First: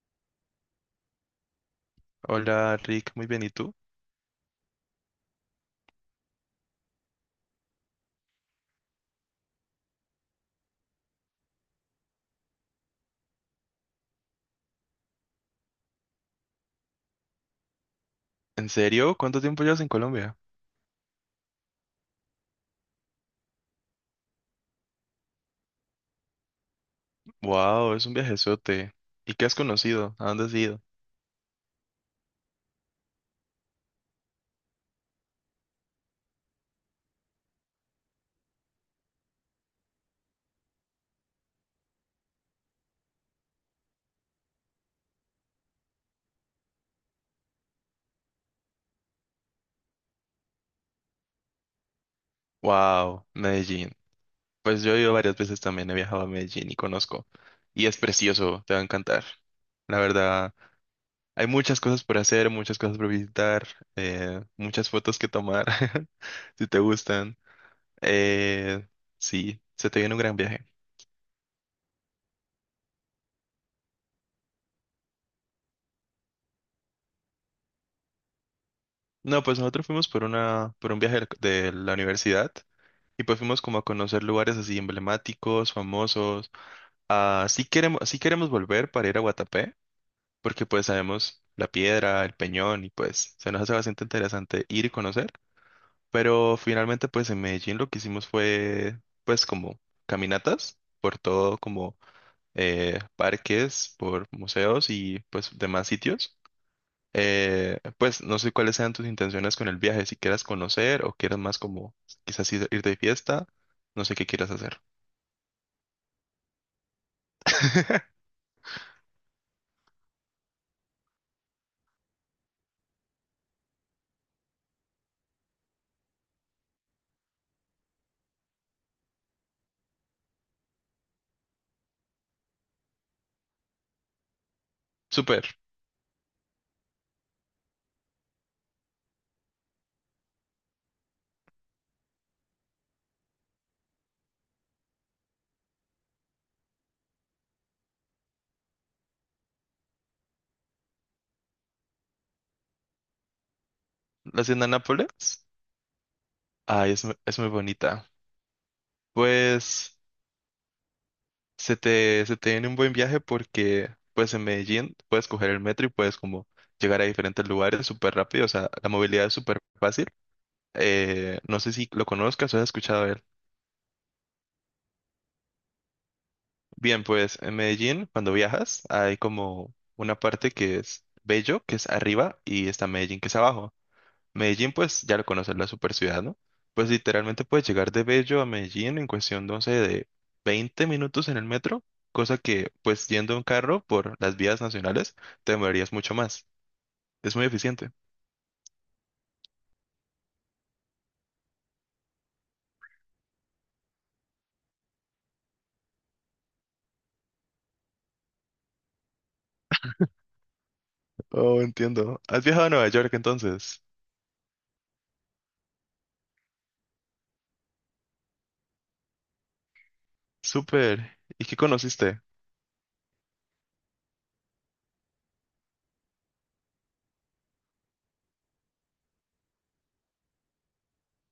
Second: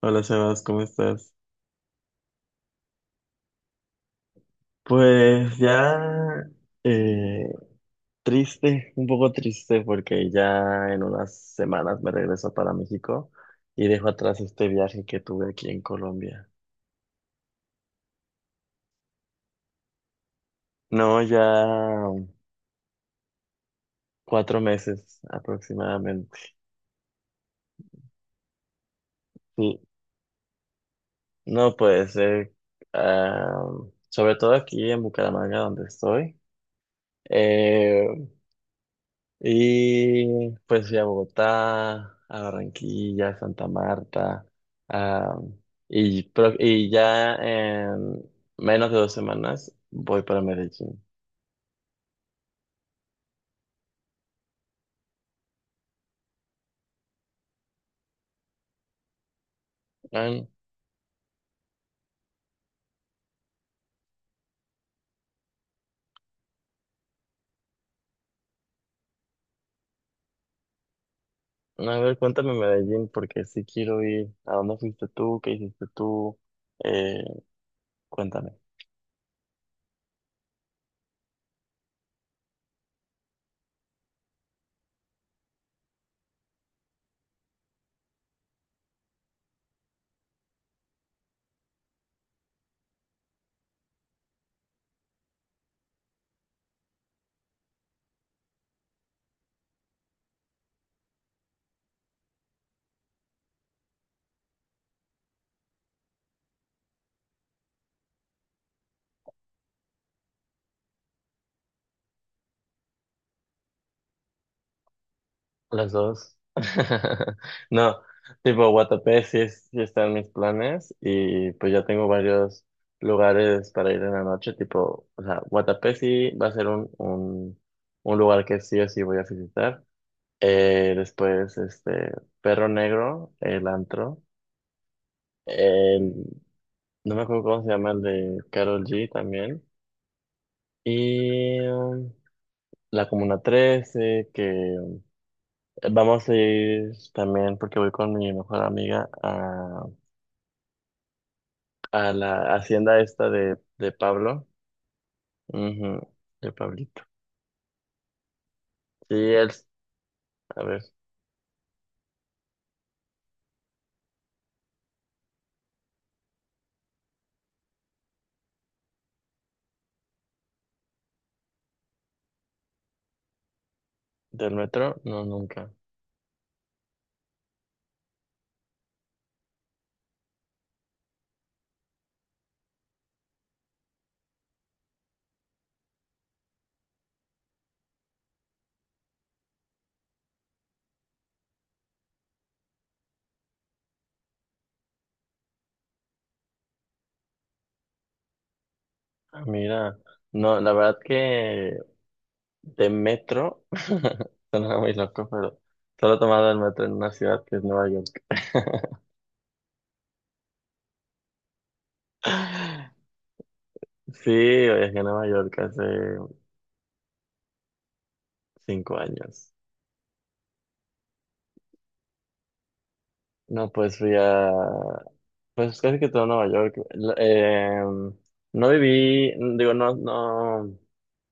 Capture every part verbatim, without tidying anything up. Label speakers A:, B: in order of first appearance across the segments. A: Hola Sebas, ¿cómo estás?
B: Hola Rick, muy bien, ¿y tú?
A: Pues ya eh, triste, un poco triste porque ya en unas semanas me regreso para México y dejo atrás este viaje que tuve aquí en Colombia.
B: ¿En serio? ¿Cuánto tiempo llevas en Colombia?
A: No, ya cuatro meses aproximadamente.
B: Wow, es un viajezote. ¿Y qué has
A: Sí,
B: conocido? ¿A dónde has ido?
A: no puede ser. ah, Sobre todo aquí en Bucaramanga donde estoy. eh, Y pues fui a Bogotá, a Barranquilla, a Santa Marta, ah, y, pro- y ya en menos de dos semanas voy para Medellín.
B: Wow, Medellín. Pues yo he ido varias veces también, he viajado a Medellín y conozco. Y es precioso, te va a encantar. La
A: Ay,
B: verdad, hay muchas cosas por hacer, muchas cosas por visitar, eh, muchas fotos que tomar, si te gustan. Eh, sí, se te viene un gran viaje.
A: a ver, cuéntame Medellín porque sí quiero ir. ¿A dónde fuiste tú? ¿Qué hiciste tú? Eh, cuéntame.
B: No, pues nosotros fuimos por una, por un viaje de la universidad. Y pues fuimos como a conocer lugares así emblemáticos, famosos. Ah, sí queremos, sí queremos volver para ir a Guatapé, porque pues sabemos la piedra, el peñón y pues se nos hace bastante interesante ir y conocer. Pero finalmente pues en Medellín lo que hicimos fue pues como caminatas por todo como, eh, parques, por museos y pues demás sitios. Eh, pues no sé cuáles sean tus intenciones con el viaje, si quieras conocer o quieras más como quizás ir ir de fiesta, no sé qué quieras hacer.
A: Las dos. No, tipo Guatapé sí, es- sí está en mis planes y pues ya tengo varios lugares para ir en la noche, tipo, o sea, Guatapé sí va a ser un, un, un lugar que sí o sí voy a visitar. Eh, después, este, Perro Negro, el antro.
B: Súper.
A: El- no me acuerdo cómo se llama el de Carol Ye también. Y um, la Comuna Trece que vamos a ir también, porque voy con mi mejor amiga a, a la hacienda esta de, de
B: La
A: Pablo.
B: hacienda Nápoles.
A: Ujú, de
B: Ay,
A: Pablito.
B: es, mu- es muy bonita.
A: Sí, él,
B: Pues
A: a ver,
B: se te, se te viene un buen viaje porque pues en Medellín puedes coger el metro y puedes como llegar a diferentes lugares súper rápido. O sea, la movilidad es súper fácil. Eh, no sé si lo conozcas o has escuchado de él.
A: del metro, no, nunca.
B: Bien, pues en Medellín, cuando viajas, hay como una parte que es Bello, que es arriba, y está Medellín, que es abajo. Medellín, pues ya lo conoces, la super ciudad, ¿no? Pues literalmente puedes llegar de Bello a Medellín en cuestión de, no sé, de veinte minutos en el metro, cosa que, pues yendo en carro por las vías nacionales, te demorarías mucho más. Es muy eficiente.
A: Ah, mira, no, la verdad que de metro, suena muy loco, pero solo he tomado el metro en una ciudad que es Nueva York.
B: Oh, entiendo. ¿Has viajado a Nueva York entonces?
A: Sí, viajé a Nueva York hace cinco años.
B: Súper. ¿Y qué conociste?
A: No, pues fui a, pues casi que todo Nueva York. L- eh, no viví, digo, no, no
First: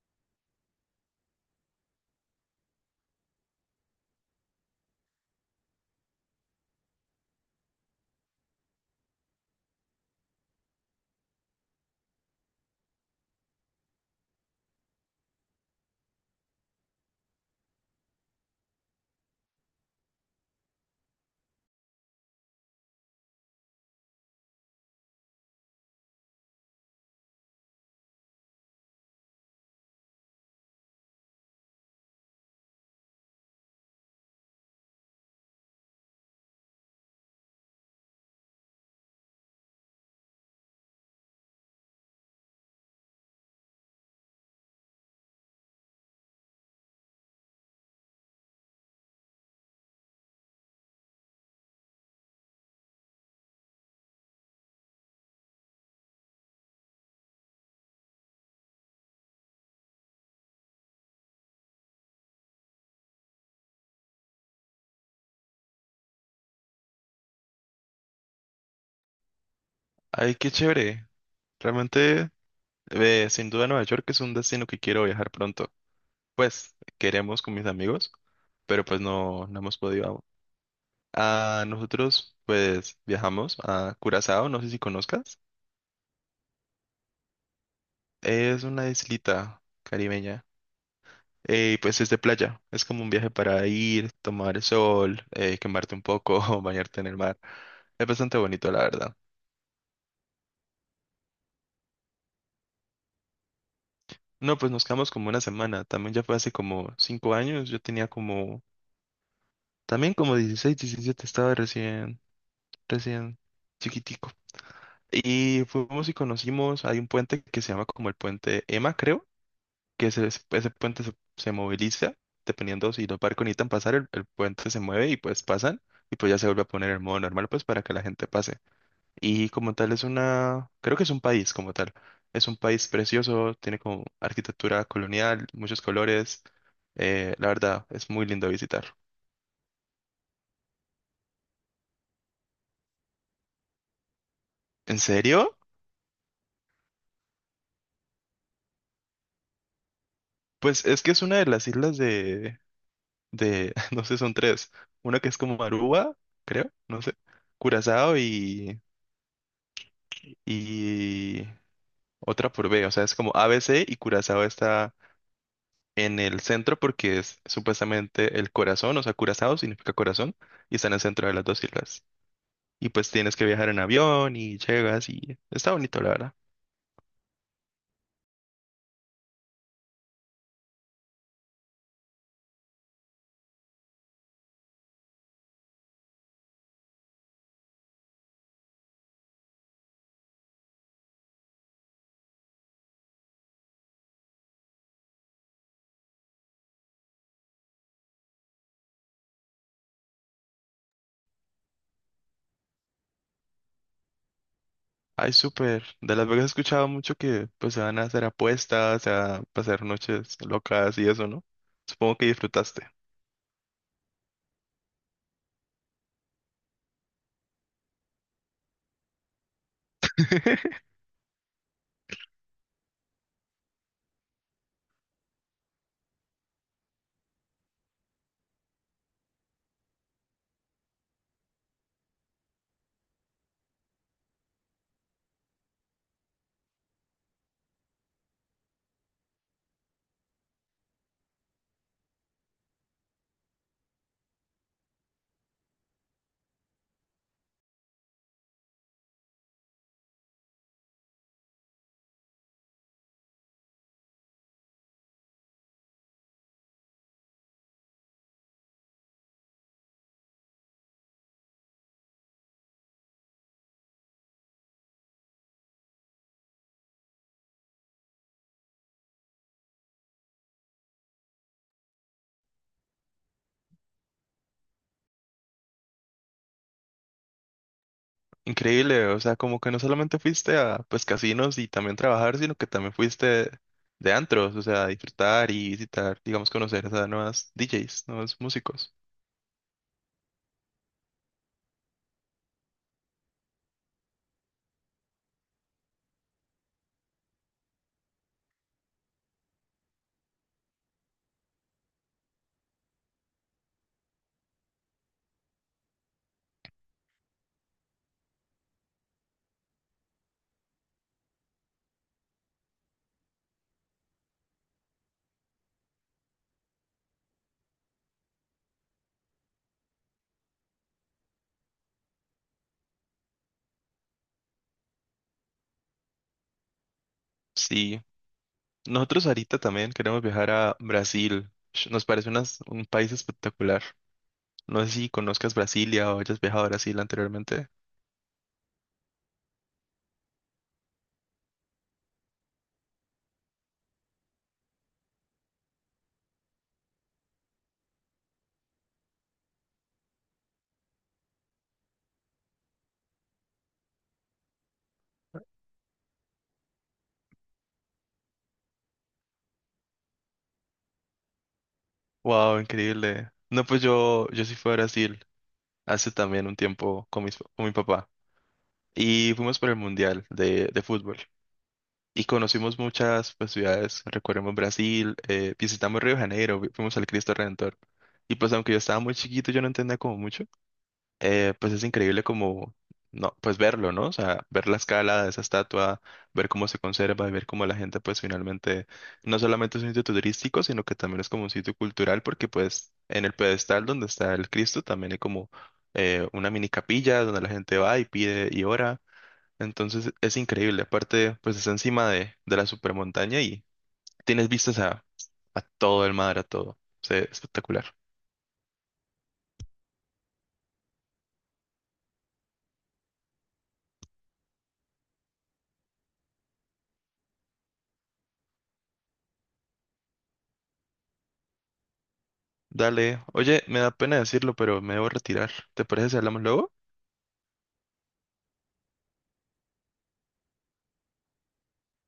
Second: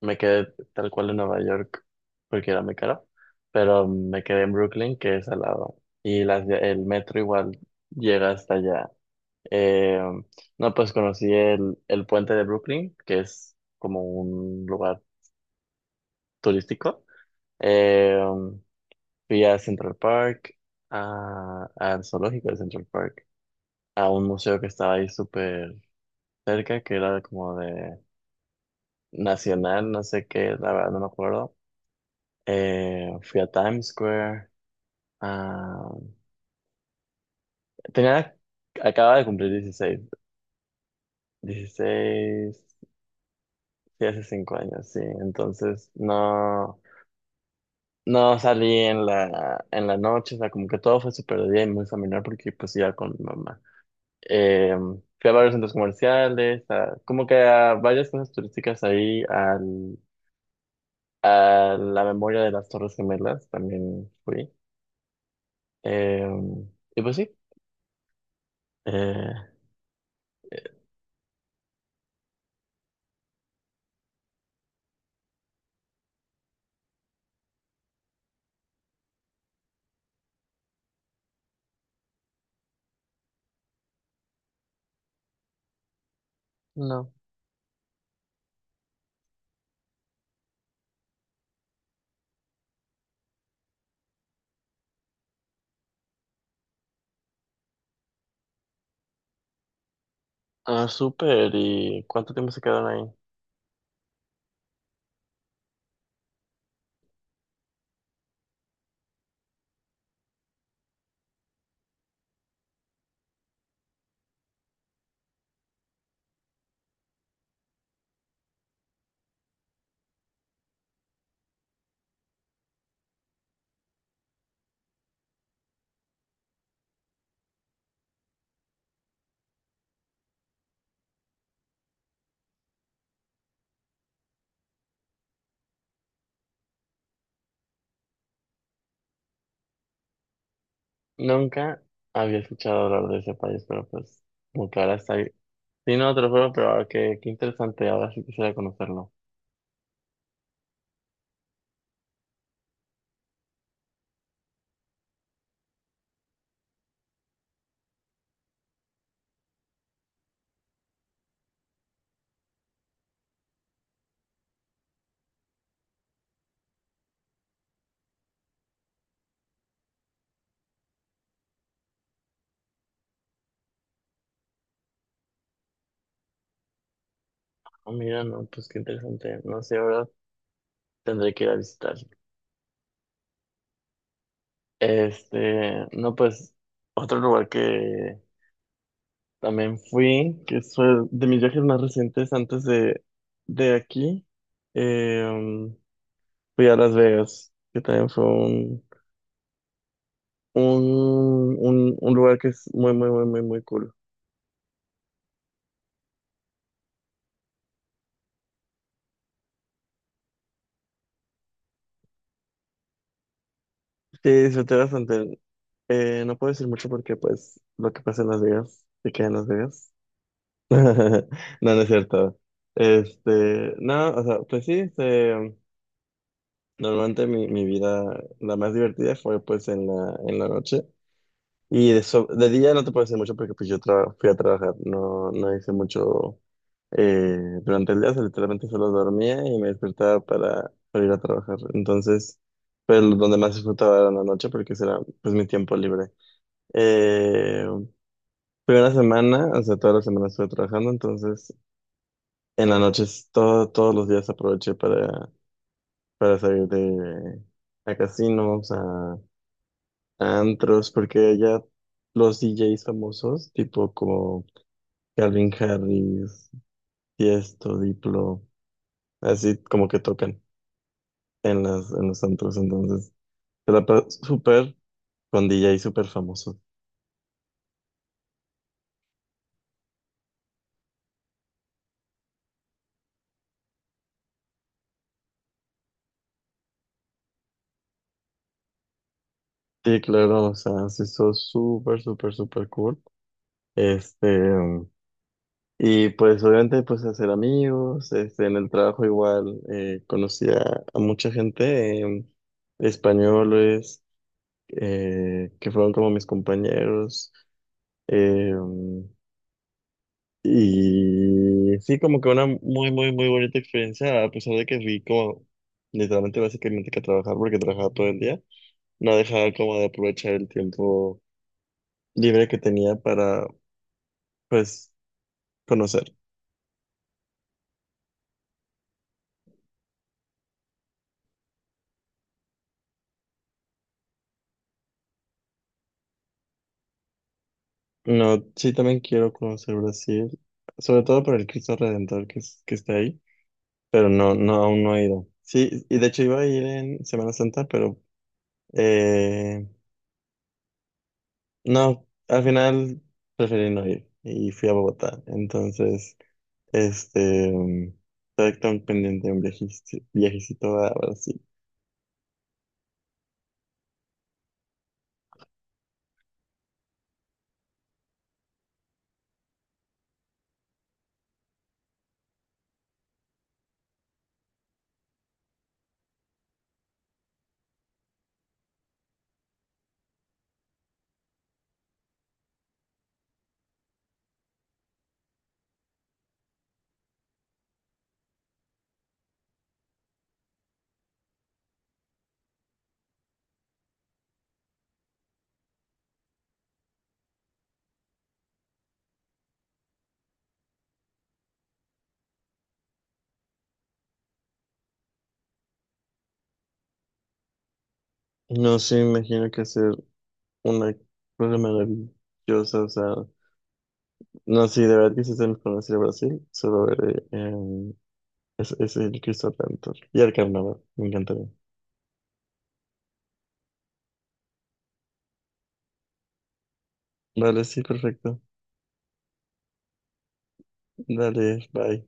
A: me quedé tal cual en Nueva York porque era muy caro, pero me quedé en Brooklyn, que es al lado, y las, el metro igual llega hasta allá. Eh, no, pues conocí el, el puente de Brooklyn, que es como un lugar turístico. Eh, Fui a Central Park, a, al zoológico de Central Park, a un museo que estaba ahí súper cerca, que era como de Nacional, no sé qué, la verdad no me acuerdo. Eh, fui a Times Square. ah, Tenía, acababa de cumplir dieciséis dieciséis sí, hace cinco años, sí. Entonces no, no salí en la, en la noche, o sea, como que todo fue súper de día y muy familiar porque pues iba con mi mamá. Eh, Fui a varios centros comerciales, a- como que a varias cosas turísticas ahí, al a la memoria de las Torres Gemelas también fui. Eh, y pues sí. Eh,
B: Ay, qué
A: eh,
B: chévere. Realmente, eh, sin duda Nueva York es un destino que quiero viajar pronto. Pues queremos con mis amigos, pero pues no, no hemos podido. Ah, nosotros pues viajamos a Curazao, no sé si conozcas.
A: no.
B: Es una islita caribeña. eh, Y pues es de playa. Es como un viaje para ir, tomar el sol, eh, quemarte un poco, bañarte en el mar. Es bastante bonito, la verdad.
A: Ah, súper. ¿Y cuánto tiempo se quedaron ahí?
B: No, pues nos quedamos como una semana. También ya fue hace como cinco años. Yo tenía como, también como dieciséis diecisiete estaba recién, recién chiquitico. Y fuimos y conocimos, hay un puente que se llama como el puente Emma, creo que ese, ese puente se, se moviliza, dependiendo si los barcos necesitan pasar, el, el puente se mueve y pues pasan, y pues ya se vuelve a poner en modo normal, pues para que la gente pase. Y como tal es una, creo que es un país como tal, es un país precioso, tiene como arquitectura colonial, muchos colores, eh, la verdad, es muy lindo visitar.
A: Nunca había escuchado hablar de ese país, pero pues, como que ahora
B: ¿En
A: está ahí.
B: serio?
A: Sí, no, te lo juro, pero ahora qué, qué interesante. Ahora sí quisiera conocerlo.
B: Pues es que es una de las islas de, de, no sé, son tres, una que es como Aruba, creo, no sé, Curazao y, y otra por B. O sea, es como A B C y Curazao está en el centro porque es supuestamente el corazón. O sea, Curazao significa corazón y está en el centro de las dos islas. Y pues tienes que viajar en avión y llegas y está bonito, la verdad.
A: Ah, mira, no, pues qué interesante. No sé, ahora tendré que ir a visitar. Este, no, pues, otro lugar que también fui, que fue de mis viajes más recientes antes de, de aquí. eh, um, Fui a Las Vegas, que también fue un, un, un, un lugar que es muy, muy, muy, muy, muy cool.
B: Ay, súper. De Las Vegas he escuchado mucho que pues se van a hacer apuestas, se van a pasar noches locas y eso, ¿no? Supongo que disfrutaste.
A: Sí, disfruté bastante. Eh, no puedo decir mucho porque, pues, lo que pasa en Las Vegas se queda en Las Vegas. No, no es cierto. Este, no, o sea, pues sí, este, normalmente mi, mi vida, la más divertida fue, pues, en la, en la noche. Y de, so- de día no te puedo decir mucho porque pues yo tra- fui a trabajar, no, no hice mucho eh, durante el día, o sea, literalmente solo dormía y me despertaba para, para ir a trabajar. Entonces, pero donde más disfrutaba era en la noche porque ese era pues mi tiempo libre. Eh, Fui una semana, o sea, toda la semana estuve trabajando, entonces en las noches todo, todos los días aproveché para, para salir de, a casinos, a, a antros, porque ya los D DJs famosos, tipo como... Calvin Harris, Tiesto, Diplo, así como que tocan en las, en los antros, entonces se la pa- súper con D J súper famoso.
B: Increíble, o sea, como que no solamente fuiste a pues casinos y también trabajar, sino que también fuiste de antros, o sea, a disfrutar y visitar, digamos, conocer a nuevas D Js, nuevos músicos.
A: Sí, claro, o sea, se hizo súper, súper, súper cool. Este, y pues obviamente pues hacer amigos, este, en el trabajo igual eh, conocí a, a mucha gente, eh, españoles, eh, que fueron como mis compañeros. eh, Y sí, como que una muy, muy, muy bonita experiencia, a pesar de que fui como literalmente, básicamente que a trabajar, porque trabajaba todo el día, no dejaba como de aprovechar el tiempo libre que tenía para, pues, conocer.
B: Sí, nosotros ahorita también queremos viajar a Brasil. Sh- Nos parece unas- un país espectacular. No sé si conozcas Brasilia o hayas viajado a Brasil anteriormente.
A: No, sí, también quiero conocer Brasil, sobre todo por el Cristo Redentor que, es- que está ahí, pero no, no, aún no he ido. Sí, y de hecho iba a ir en Semana Santa, pero eh, no, al final preferí no ir y fui a Bogotá, entonces... Este, está tan pendiente un viajecito, viajecito a Brasil.
B: Wow, increíble. No, pues yo, yo sí fui a Brasil hace también un tiempo con mis- con mi papá y fuimos por el Mundial de, de fútbol. Y conocimos muchas pues, ciudades, recorrimos Brasil, eh, visitamos Río de Janeiro, vi- fuimos al Cristo Redentor. Y pues aunque yo estaba muy chiquito, yo no entendía como mucho, eh, pues es increíble como, no, pues verlo, ¿no? O sea, ver la escala de esa estatua, ver cómo se conserva, y ver cómo la gente pues finalmente, no solamente es un sitio turístico, sino que también es como un sitio cultural, porque pues en el pedestal donde está el Cristo también hay como, eh, una mini capilla donde la gente va y pide y ora. Entonces es increíble. Aparte, pues está encima de, de la supermontaña y tienes vistas a, a todo el mar, a todo. O sea, espectacular.
A: No sé, me imagino que hacer una cosa maravillosa, o sea, no sé, de verdad que si se me conoce Brasil, solo veré em, es, es el Cristo Redentor y el carnaval, me encantaría.
B: Dale. Oye, me da pena decirlo, pero me debo retirar. ¿Te parece si hablamos luego?
A: Vale, sí, perfecto. Dale, bye.